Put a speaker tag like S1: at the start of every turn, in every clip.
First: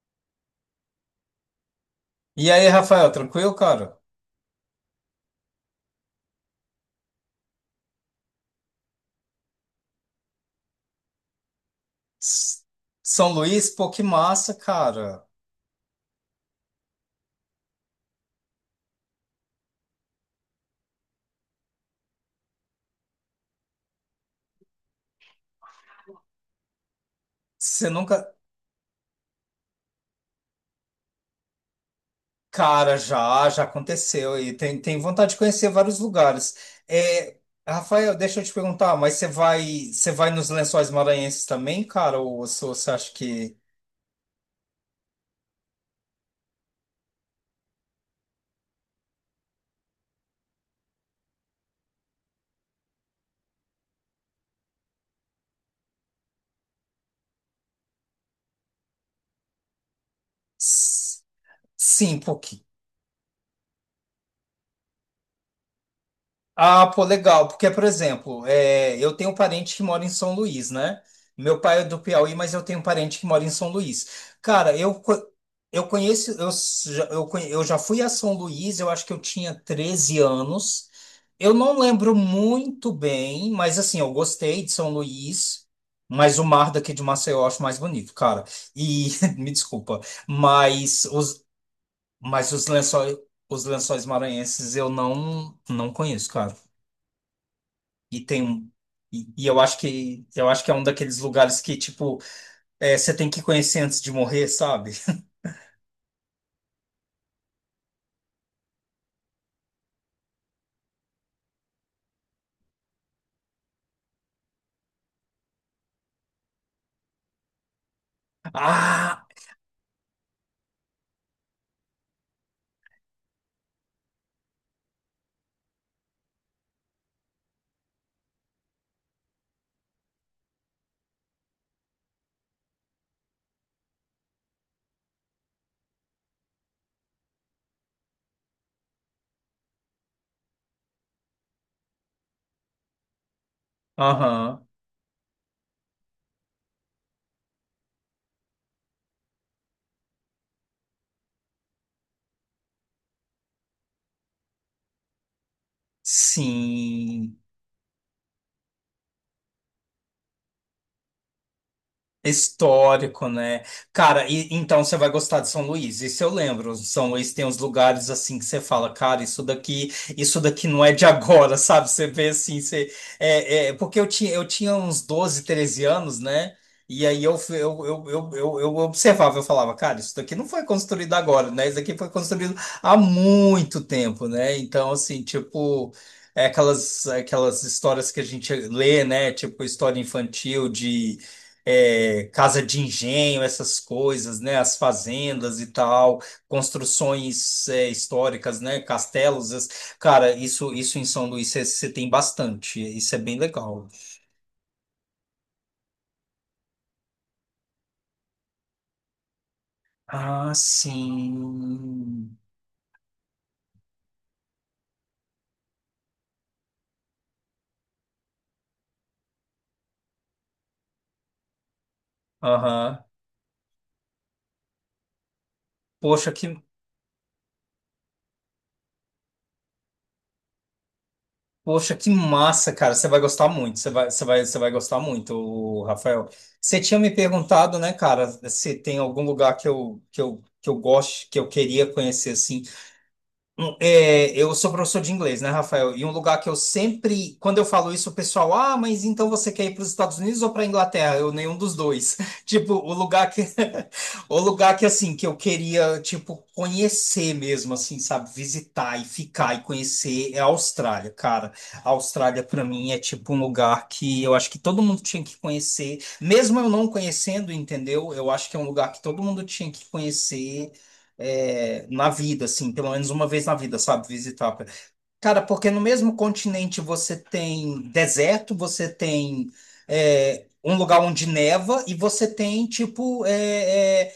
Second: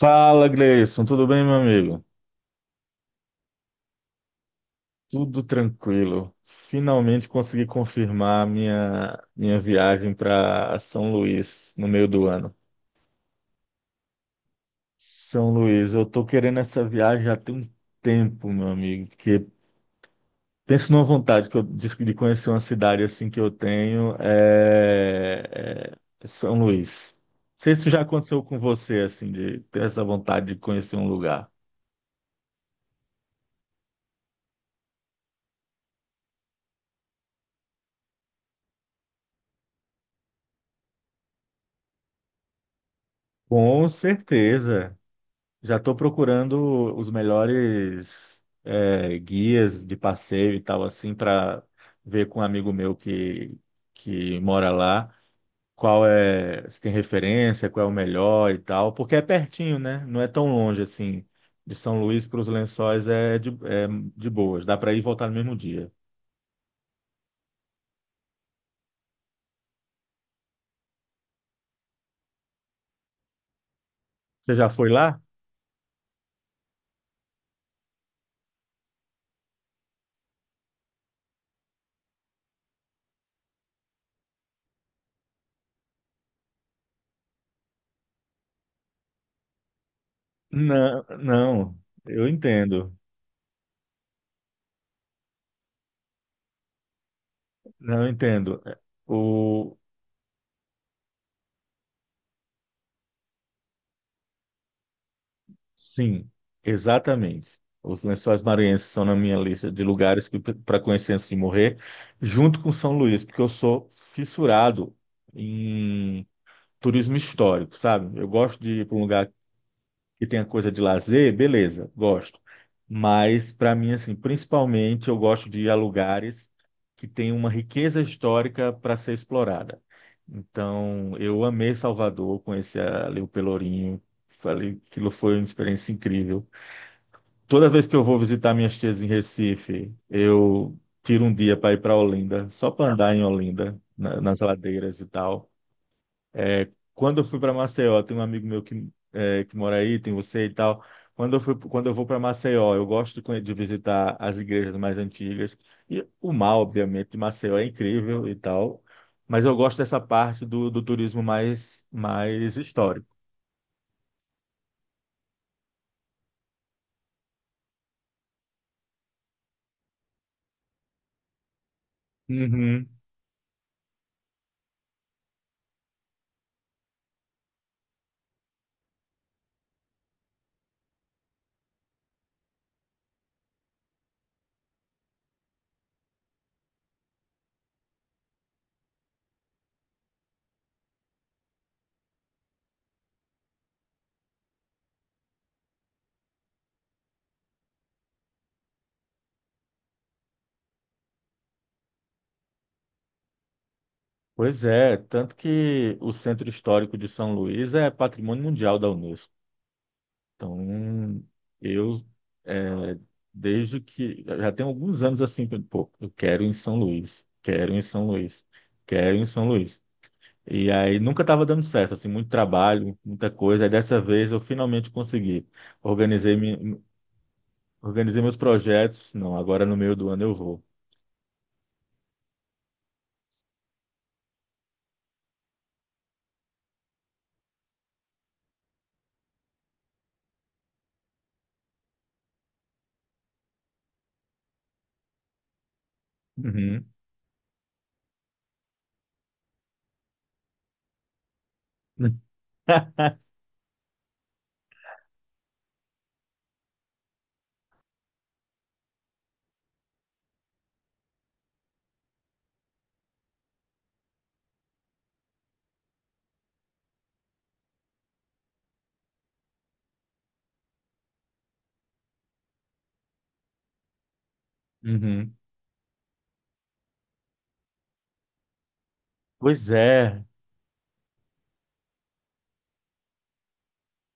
S1: Fala, Gleison, tudo bem, meu amigo?
S2: E aí, Rafael, tranquilo, cara?
S1: Tudo tranquilo. Finalmente consegui confirmar minha viagem para São Luís no meio do ano.
S2: S- São Luís, pô, que massa, cara.
S1: São Luís, eu tô querendo essa viagem já tem um tempo, meu amigo, porque penso numa vontade que eu disse de conhecer uma cidade assim que eu tenho é é São Luís. Não sei se isso
S2: Você
S1: já
S2: nunca.
S1: aconteceu com você assim de ter essa vontade de conhecer um lugar.
S2: Cara, já aconteceu e tem vontade de conhecer vários lugares. É, Rafael, deixa eu te perguntar, mas você vai nos Lençóis Maranhenses também, cara? Ou você acha que.
S1: Com certeza. Já estou procurando os melhores guias de passeio e tal, assim, para ver com um amigo meu que mora lá qual é, se tem referência, qual é o melhor e tal, porque é pertinho, né? Não é tão longe
S2: S-
S1: assim. De São
S2: Sim,
S1: Luís
S2: pô,
S1: para os Lençóis é de boas, dá para ir e voltar no mesmo dia.
S2: Ah, pô, legal, porque, por exemplo, é, eu tenho um parente que mora em São Luís, né? Meu pai é do Piauí, mas eu tenho um parente que mora em São Luís.
S1: Você já
S2: Cara,
S1: foi lá?
S2: eu conheço, eu já fui a São Luís, eu acho que eu tinha 13 anos. Eu não lembro muito bem, mas assim, eu gostei de São Luís, mas o mar daqui de Maceió eu acho mais bonito, cara. E, me desculpa,
S1: Não,
S2: mas os,
S1: não, eu
S2: mas os
S1: entendo.
S2: lençóis, os lençóis maranhenses eu não, não conheço, cara.
S1: Não, eu
S2: E tem
S1: entendo.
S2: um. E eu
S1: O,
S2: acho que eu acho que é um daqueles lugares que, tipo, é, você tem que conhecer antes de morrer, sabe?
S1: Sim, exatamente. Os Lençóis Maranhenses são na minha lista de lugares que para conhecer antes de morrer, junto com São Luís, porque eu sou fissurado em turismo histórico, sabe? Eu gosto de ir para um
S2: Ah!
S1: lugar que tenha coisa de lazer, beleza, gosto. Mas para mim assim, principalmente eu gosto de ir a lugares que têm uma riqueza histórica para ser explorada. Então, eu amei Salvador, conheci ali o Pelourinho, falei que aquilo foi uma experiência incrível. Toda vez que eu vou visitar minhas tias em Recife, eu tiro um dia para ir para Olinda, só para andar em Olinda, nas
S2: Aham.
S1: ladeiras e tal. Quando eu fui para Maceió, tem um amigo meu que mora aí, tem você e tal. Quando eu vou para Maceió, eu gosto de visitar as igrejas mais antigas. E o mar, obviamente, de
S2: Sim.
S1: Maceió é incrível e tal. Mas eu gosto dessa parte do turismo mais histórico.
S2: Histórico, né? Cara, e, então você vai gostar de São Luís. Isso eu lembro. São Luís tem uns lugares assim que você fala, cara, isso daqui não é de agora, sabe? Você vê assim,
S1: Uhum.
S2: você é, é, porque eu tinha uns 12, 13 anos, né? E aí eu, fui- eu observava, eu falava, cara, isso daqui não foi construído agora, né? Isso daqui foi construído há muito tempo, né? Então, assim, tipo, é aquelas histórias que a gente lê, né? Tipo, história infantil de é, casa de engenho, essas coisas, né? As fazendas e tal, construções históricas, né? Castelos, cara, isso em São Luís você tem bastante, isso é bem legal.
S1: Pois é, tanto que o Centro Histórico de São Luís é Patrimônio Mundial da Unesco.
S2: Ah,
S1: Então, eu,
S2: sim.
S1: é, desde que, já tem alguns anos assim, que, pô, eu quero ir em São Luís, quero ir em São Luís, quero ir em São Luís. E aí nunca estava dando certo, assim, muito trabalho,
S2: Aham.
S1: muita coisa. Aí dessa vez eu finalmente consegui.
S2: Poxa,
S1: Organizei,
S2: que
S1: me, organizei meus projetos. Não, agora no meio do ano eu vou.
S2: poxa, que massa, cara. Você vai gostar muito. Você vai gostar muito, ô, Rafael. Você tinha me perguntado, né, cara, se tem algum lugar que eu goste, que eu queria conhecer assim Eu sou professor de inglês, né, Rafael? E um lugar que eu
S1: Uhum.
S2: sempre, quando eu falo isso, o pessoal, ah, mas então você quer ir para os Estados Unidos ou para a Inglaterra? Eu, nenhum dos dois. Tipo, o lugar que, o lugar que, assim, que eu queria, tipo, conhecer mesmo, assim, sabe? Visitar e ficar e conhecer é a Austrália, cara. A Austrália, para mim, é tipo um lugar que eu acho que todo mundo tinha que conhecer, mesmo eu não conhecendo, entendeu? Eu acho que é um lugar que todo mundo tinha que conhecer é, na vida, assim, pelo menos uma vez na vida, sabe? Visitar.
S1: Uhum.
S2: Cara, porque no mesmo continente você tem deserto, você tem
S1: Pois é,
S2: é, um lugar onde neva e você tem, tipo, é, é,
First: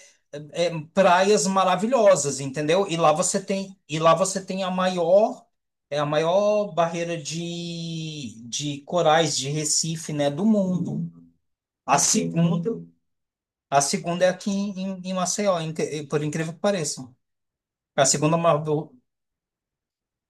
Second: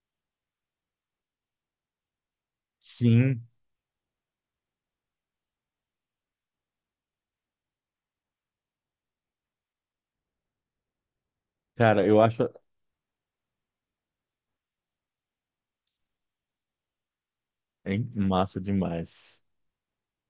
S2: é, praias maravilhosas, entendeu? E lá você
S1: sim.
S2: tem, e lá você tem a maior. É a maior barreira de corais de Recife, né, do mundo. A
S1: Cara, eu acho.
S2: segunda, a segunda é aqui em Maceió, por incrível que pareça. A
S1: Hein?
S2: segunda
S1: Massa
S2: maior
S1: demais.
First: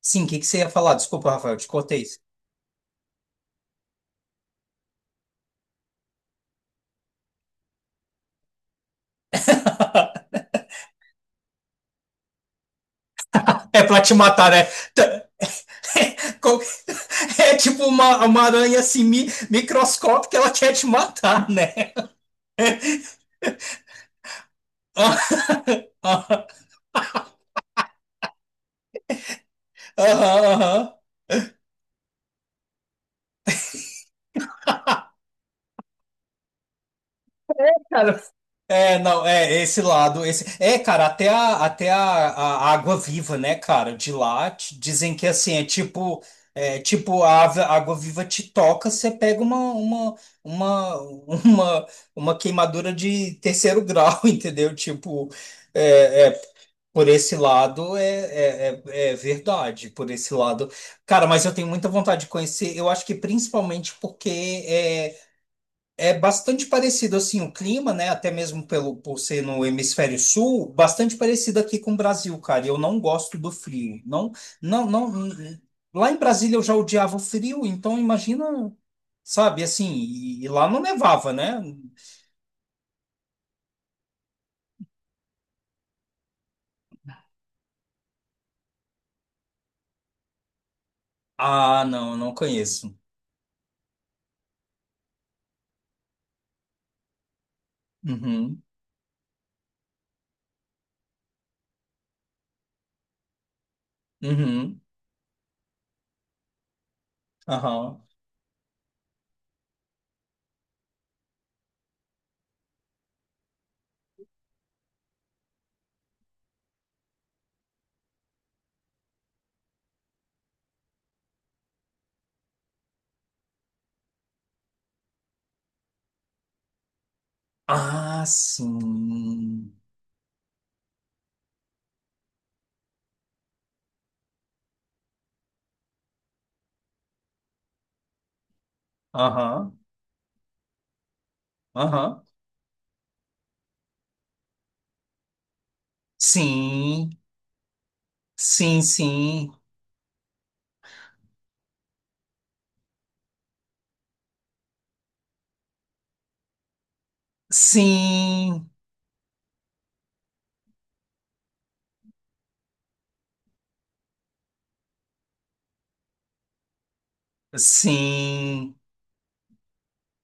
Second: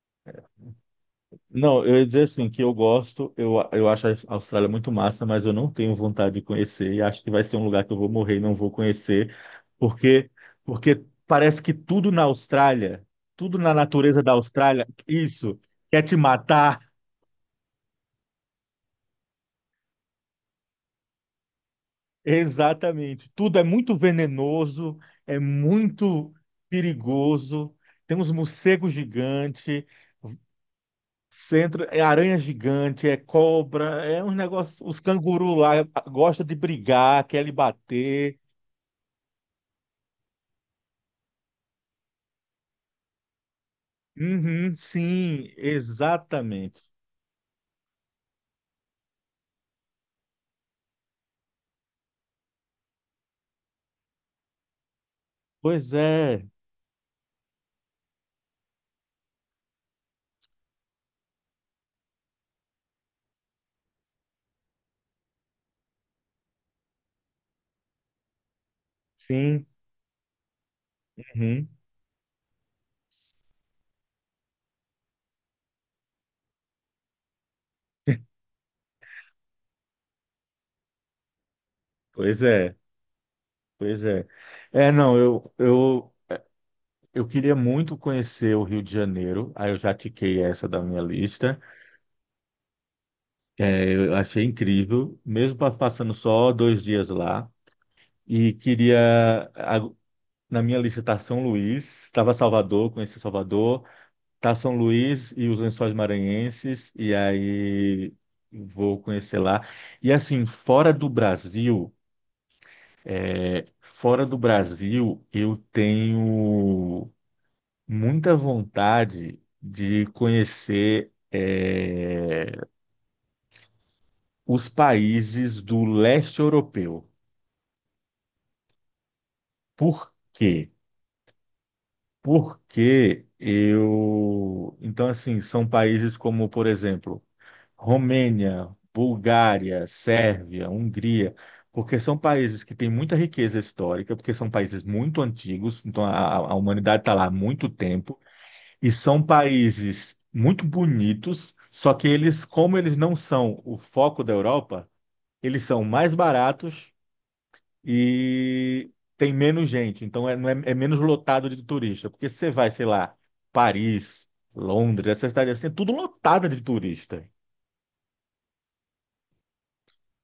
S2: Sim, o que que você ia falar? Desculpa, Rafael, te
S1: Não, eu
S2: cortei.
S1: ia dizer assim, que eu gosto, eu acho a Austrália muito massa, mas eu não tenho vontade de conhecer e acho que vai ser um lugar que eu vou morrer e não vou conhecer, porque, porque parece que tudo na Austrália, tudo na
S2: É pra te
S1: natureza da
S2: matar, né?
S1: Austrália,
S2: Tá,
S1: isso, quer te
S2: co-
S1: matar.
S2: É tipo uma aranha assim, microscópica, ela quer te matar, né?
S1: Exatamente. Tudo é muito venenoso, é muito
S2: Aham,
S1: perigoso. Tem uns morcegos gigantes.
S2: aham, aham.
S1: Centro é aranha gigante, é cobra, é uns negócios. Os cangurus lá gostam de brigar, quer lhe
S2: Cara,
S1: bater.
S2: É, não, é, esse lado, esse... É, cara, até a, até a água viva, né, cara, de lá,
S1: Uhum,
S2: dizem que,
S1: sim,
S2: assim, é,
S1: exatamente.
S2: tipo, a água viva te toca, você pega uma, uma, uma queimadura de terceiro grau, entendeu? Tipo,
S1: Pois
S2: é, é,
S1: é,
S2: Por esse lado é verdade, por esse lado. Cara, mas eu tenho muita vontade de conhecer, eu acho que principalmente porque é bastante parecido assim o clima, né? Até mesmo por ser no
S1: sim.
S2: hemisfério sul, bastante parecido
S1: Uhum,
S2: aqui com o Brasil, cara. E eu não gosto do frio. Não, não, não. Lá em Brasília eu já odiava o frio, então imagina, sabe, assim, e lá não nevava, né?
S1: pois é, pois é. É, não, eu queria muito conhecer o Rio de Janeiro, aí eu já tiquei essa da minha lista.
S2: Ah, não, não conheço.
S1: É, eu achei incrível, mesmo passando só dois dias lá. E
S2: Uhum,
S1: queria. Na minha lista está São Luís, estava Salvador, conheci Salvador, tá São
S2: uhum,
S1: Luís e os Lençóis Maranhenses, e
S2: aham.
S1: aí vou conhecer lá. E assim, fora do Brasil, eu tenho muita vontade de conhecer os países do leste europeu.
S2: Ah, sim.
S1: Por quê? Porque eu. Então, assim, são países como, por exemplo, Romênia,
S2: Aham,
S1: Bulgária, Sérvia, Hungria, porque são
S2: aham.
S1: países que têm muita riqueza histórica, porque são países muito antigos, então humanidade
S2: Sim,
S1: está lá há muito tempo,
S2: sim,
S1: e são
S2: sim.
S1: países muito bonitos, só que eles, como eles não são o foco da Europa, eles são mais baratos
S2: Sim,
S1: e tem menos gente, então não é menos lotado de turista, porque você vai, sei lá, Paris, Londres, essas cidades assim, é tudo lotado de turista.
S2: sim,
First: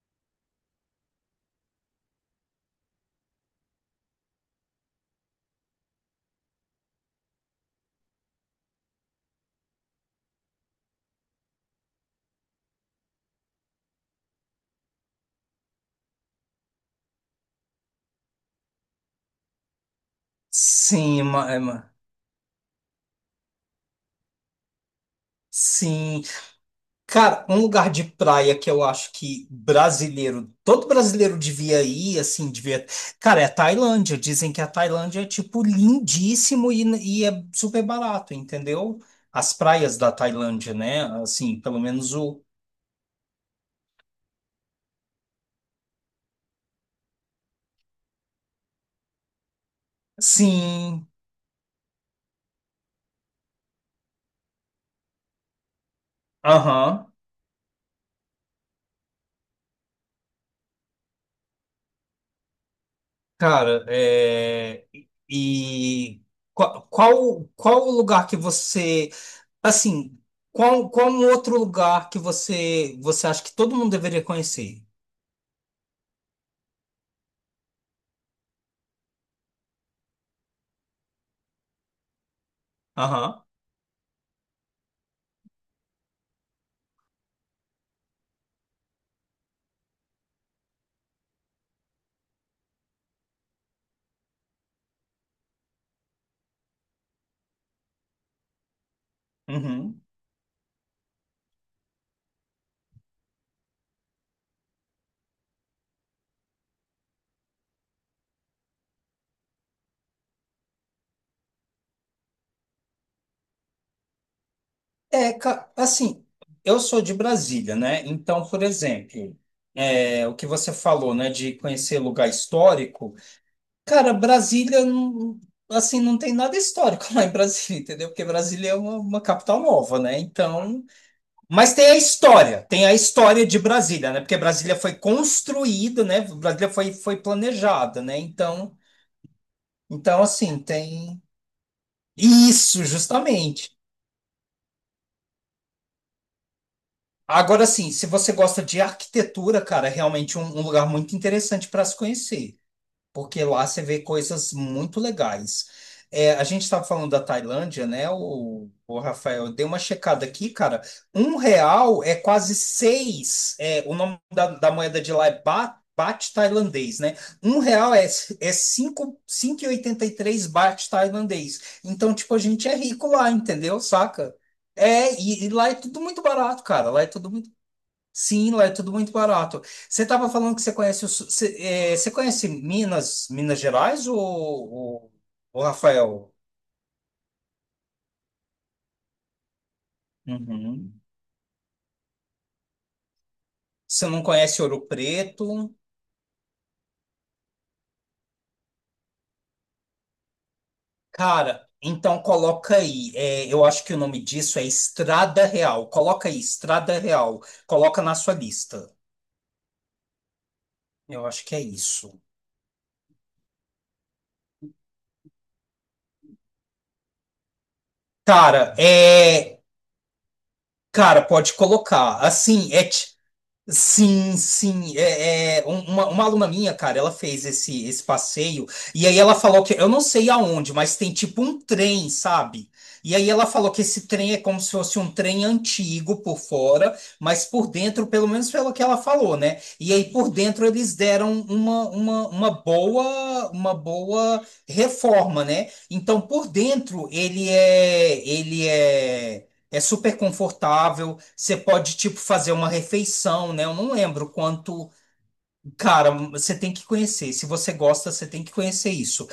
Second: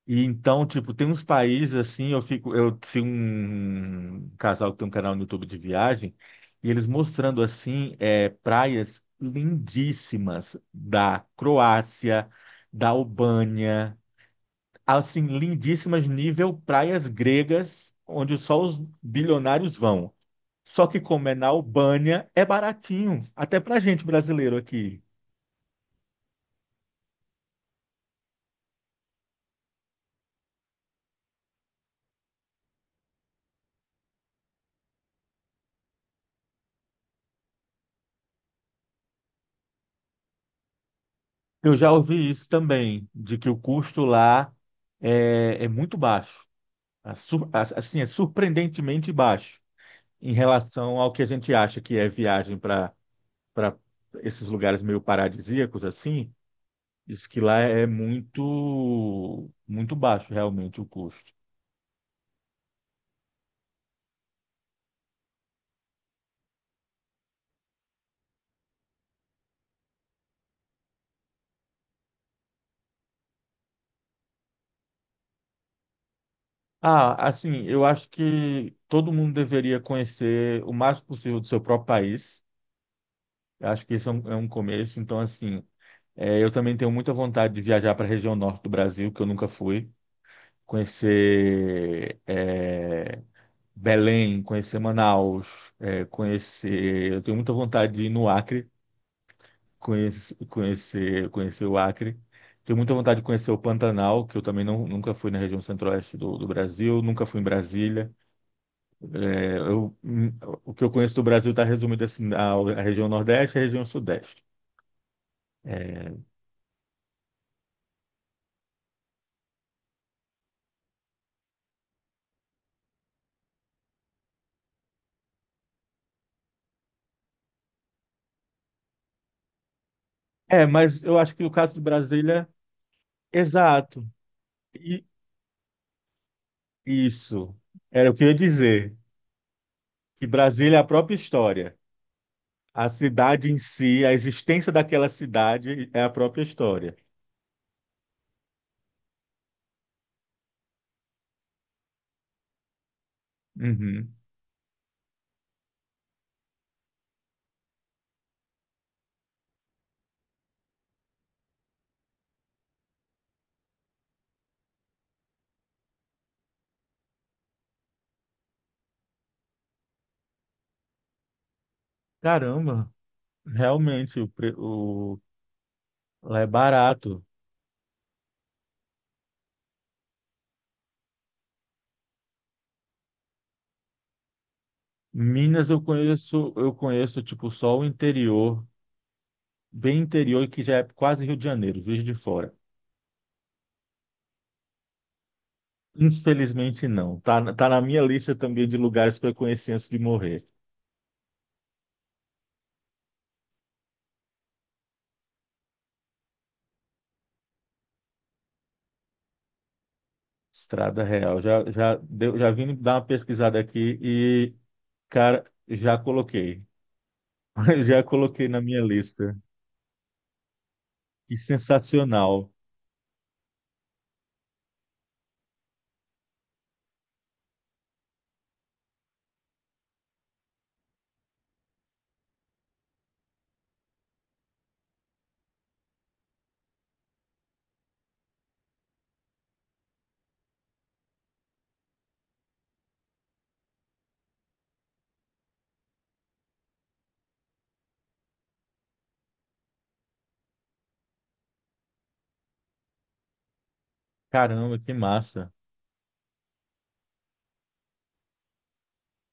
S1: E então, tipo, tem uns países assim, eu fico, eu sigo um casal que tem um canal no YouTube de viagem, e eles mostrando assim, é, praias lindíssimas da Croácia, da Albânia, assim, lindíssimas nível praias gregas, onde só os bilionários vão. Só que
S2: sim,
S1: como é na Albânia, é baratinho, até pra gente brasileiro aqui.
S2: sim. Cara, um lugar de praia que eu acho que brasileiro, todo brasileiro devia ir, assim, devia. Cara, é a Tailândia. Dizem que a Tailândia é, tipo, lindíssimo e é super barato, entendeu? As praias da Tailândia, né? Assim,
S1: Eu
S2: pelo
S1: já
S2: menos
S1: ouvi
S2: o.
S1: isso também, de que o custo lá é muito baixo. Assim, é surpreendentemente baixo em relação
S2: Sim,
S1: ao que a gente acha que é viagem para esses lugares meio paradisíacos assim.
S2: aham.
S1: Diz que lá é muito baixo realmente o custo.
S2: Cara, é, e qual o lugar que você, assim, qual um outro lugar que você acha que todo mundo deveria conhecer?
S1: Ah, assim, eu acho que todo mundo deveria conhecer o máximo possível do seu próprio país.
S2: Aham.
S1: Eu acho que isso é é um começo. Então, assim, é, eu também tenho muita vontade de viajar para a região norte do Brasil, que eu nunca fui, conhecer Belém, conhecer Manaus, é, conhecer. Eu tenho muita vontade de ir no Acre,
S2: Uhum.
S1: conhecer o Acre. Tenho muita vontade de conhecer o Pantanal, que eu também não, nunca fui na região centro-oeste do Brasil, nunca fui em Brasília. É, eu, hum, o que eu conheço do Brasil está resumido assim, a região Nordeste e a região Sudeste.
S2: É,
S1: É,
S2: assim, eu sou de Brasília, né? Então, por exemplo, é, o que você falou, né, de conhecer lugar histórico, cara, Brasília, assim, não tem nada histórico lá em Brasília, entendeu? Porque Brasília é uma capital nova, né?
S1: mas eu acho que o
S2: Mas
S1: caso de
S2: tem a
S1: Brasília,
S2: história, tem a história de
S1: exato.
S2: Brasília, né? Porque Brasília foi
S1: E
S2: construída, né? Brasília foi
S1: isso
S2: planejada,
S1: era o
S2: né?
S1: que eu ia
S2: Então,
S1: dizer,
S2: então,
S1: que
S2: assim,
S1: Brasília é a própria
S2: tem
S1: história.
S2: isso,
S1: A cidade em
S2: justamente.
S1: si, a existência daquela cidade é a própria história.
S2: Agora, assim, se você gosta de arquitetura, cara, é realmente um lugar muito interessante para se conhecer. Porque lá você vê
S1: Uhum.
S2: coisas muito legais. É, a gente estava falando da Tailândia, né? O Rafael, eu dei uma checada aqui, cara. Um real é quase seis. É, o nome da moeda de lá é baht, tailandês, né? Um real é 5,83 baht tailandês. Então, tipo, a gente é
S1: Caramba,
S2: rico lá, entendeu?
S1: realmente
S2: Saca? É, e lá é tudo muito
S1: lá é
S2: barato, cara. Lá é
S1: barato.
S2: tudo muito Sim, lá é tudo muito barato. Você estava falando que você conhece você, você conhece Minas, Minas Gerais ou, ou
S1: Minas
S2: Rafael?
S1: eu conheço tipo só o interior, bem interior que já é
S2: Uhum.
S1: quase Rio de Janeiro, Juiz de Fora.
S2: Você não conhece Ouro Preto?
S1: Infelizmente não. Tá, tá na minha lista também de lugares que eu conheci antes de morrer.
S2: Cara, então coloca aí. Eu acho que o nome disso é Estrada Real. Coloca aí, Estrada Real. Coloca na sua lista.
S1: Estrada
S2: Eu
S1: Real.
S2: acho que é
S1: Já já
S2: isso.
S1: deu- já vim dar uma pesquisada aqui e cara, já coloquei. Já coloquei na
S2: Cara,
S1: minha lista.
S2: é. Cara,
S1: Que
S2: pode colocar.
S1: sensacional.
S2: Assim, é. Sim, sim. Uma aluna minha, cara, ela fez esse passeio e aí ela falou que eu não sei aonde, mas tem tipo um trem, sabe? E aí ela falou que esse trem é como se fosse um trem antigo por fora, mas por dentro, pelo menos pelo que ela falou, né? E aí por dentro eles deram uma boa reforma, né? Então por dentro ele é super confortável, você pode, tipo, fazer uma refeição, né? Eu não lembro
S1: Caramba,
S2: quanto.
S1: que massa.
S2: Cara, você tem que conhecer. Se você gosta, você tem que conhecer isso.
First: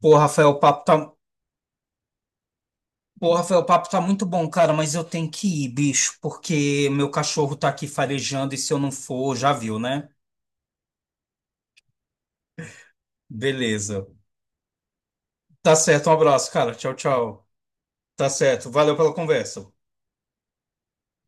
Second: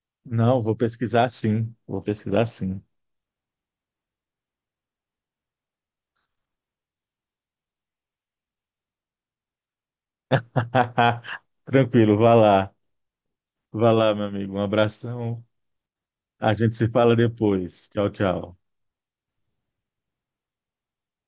S2: Pô, Rafael, o
S1: Não, vou
S2: papo tá.
S1: pesquisar sim. Vou pesquisar sim.
S2: Pô, Rafael, o papo tá muito bom, cara, mas eu tenho que ir, bicho, porque meu cachorro tá aqui farejando e se eu não for, já viu, né?
S1: Tranquilo, vá lá. Vá
S2: Beleza.
S1: lá, meu amigo. Um abração.
S2: Tá certo, um abraço,
S1: A
S2: cara.
S1: gente se
S2: Tchau,
S1: fala
S2: tchau.
S1: depois. Tchau,
S2: Tá certo.
S1: tchau.
S2: Valeu pela conversa.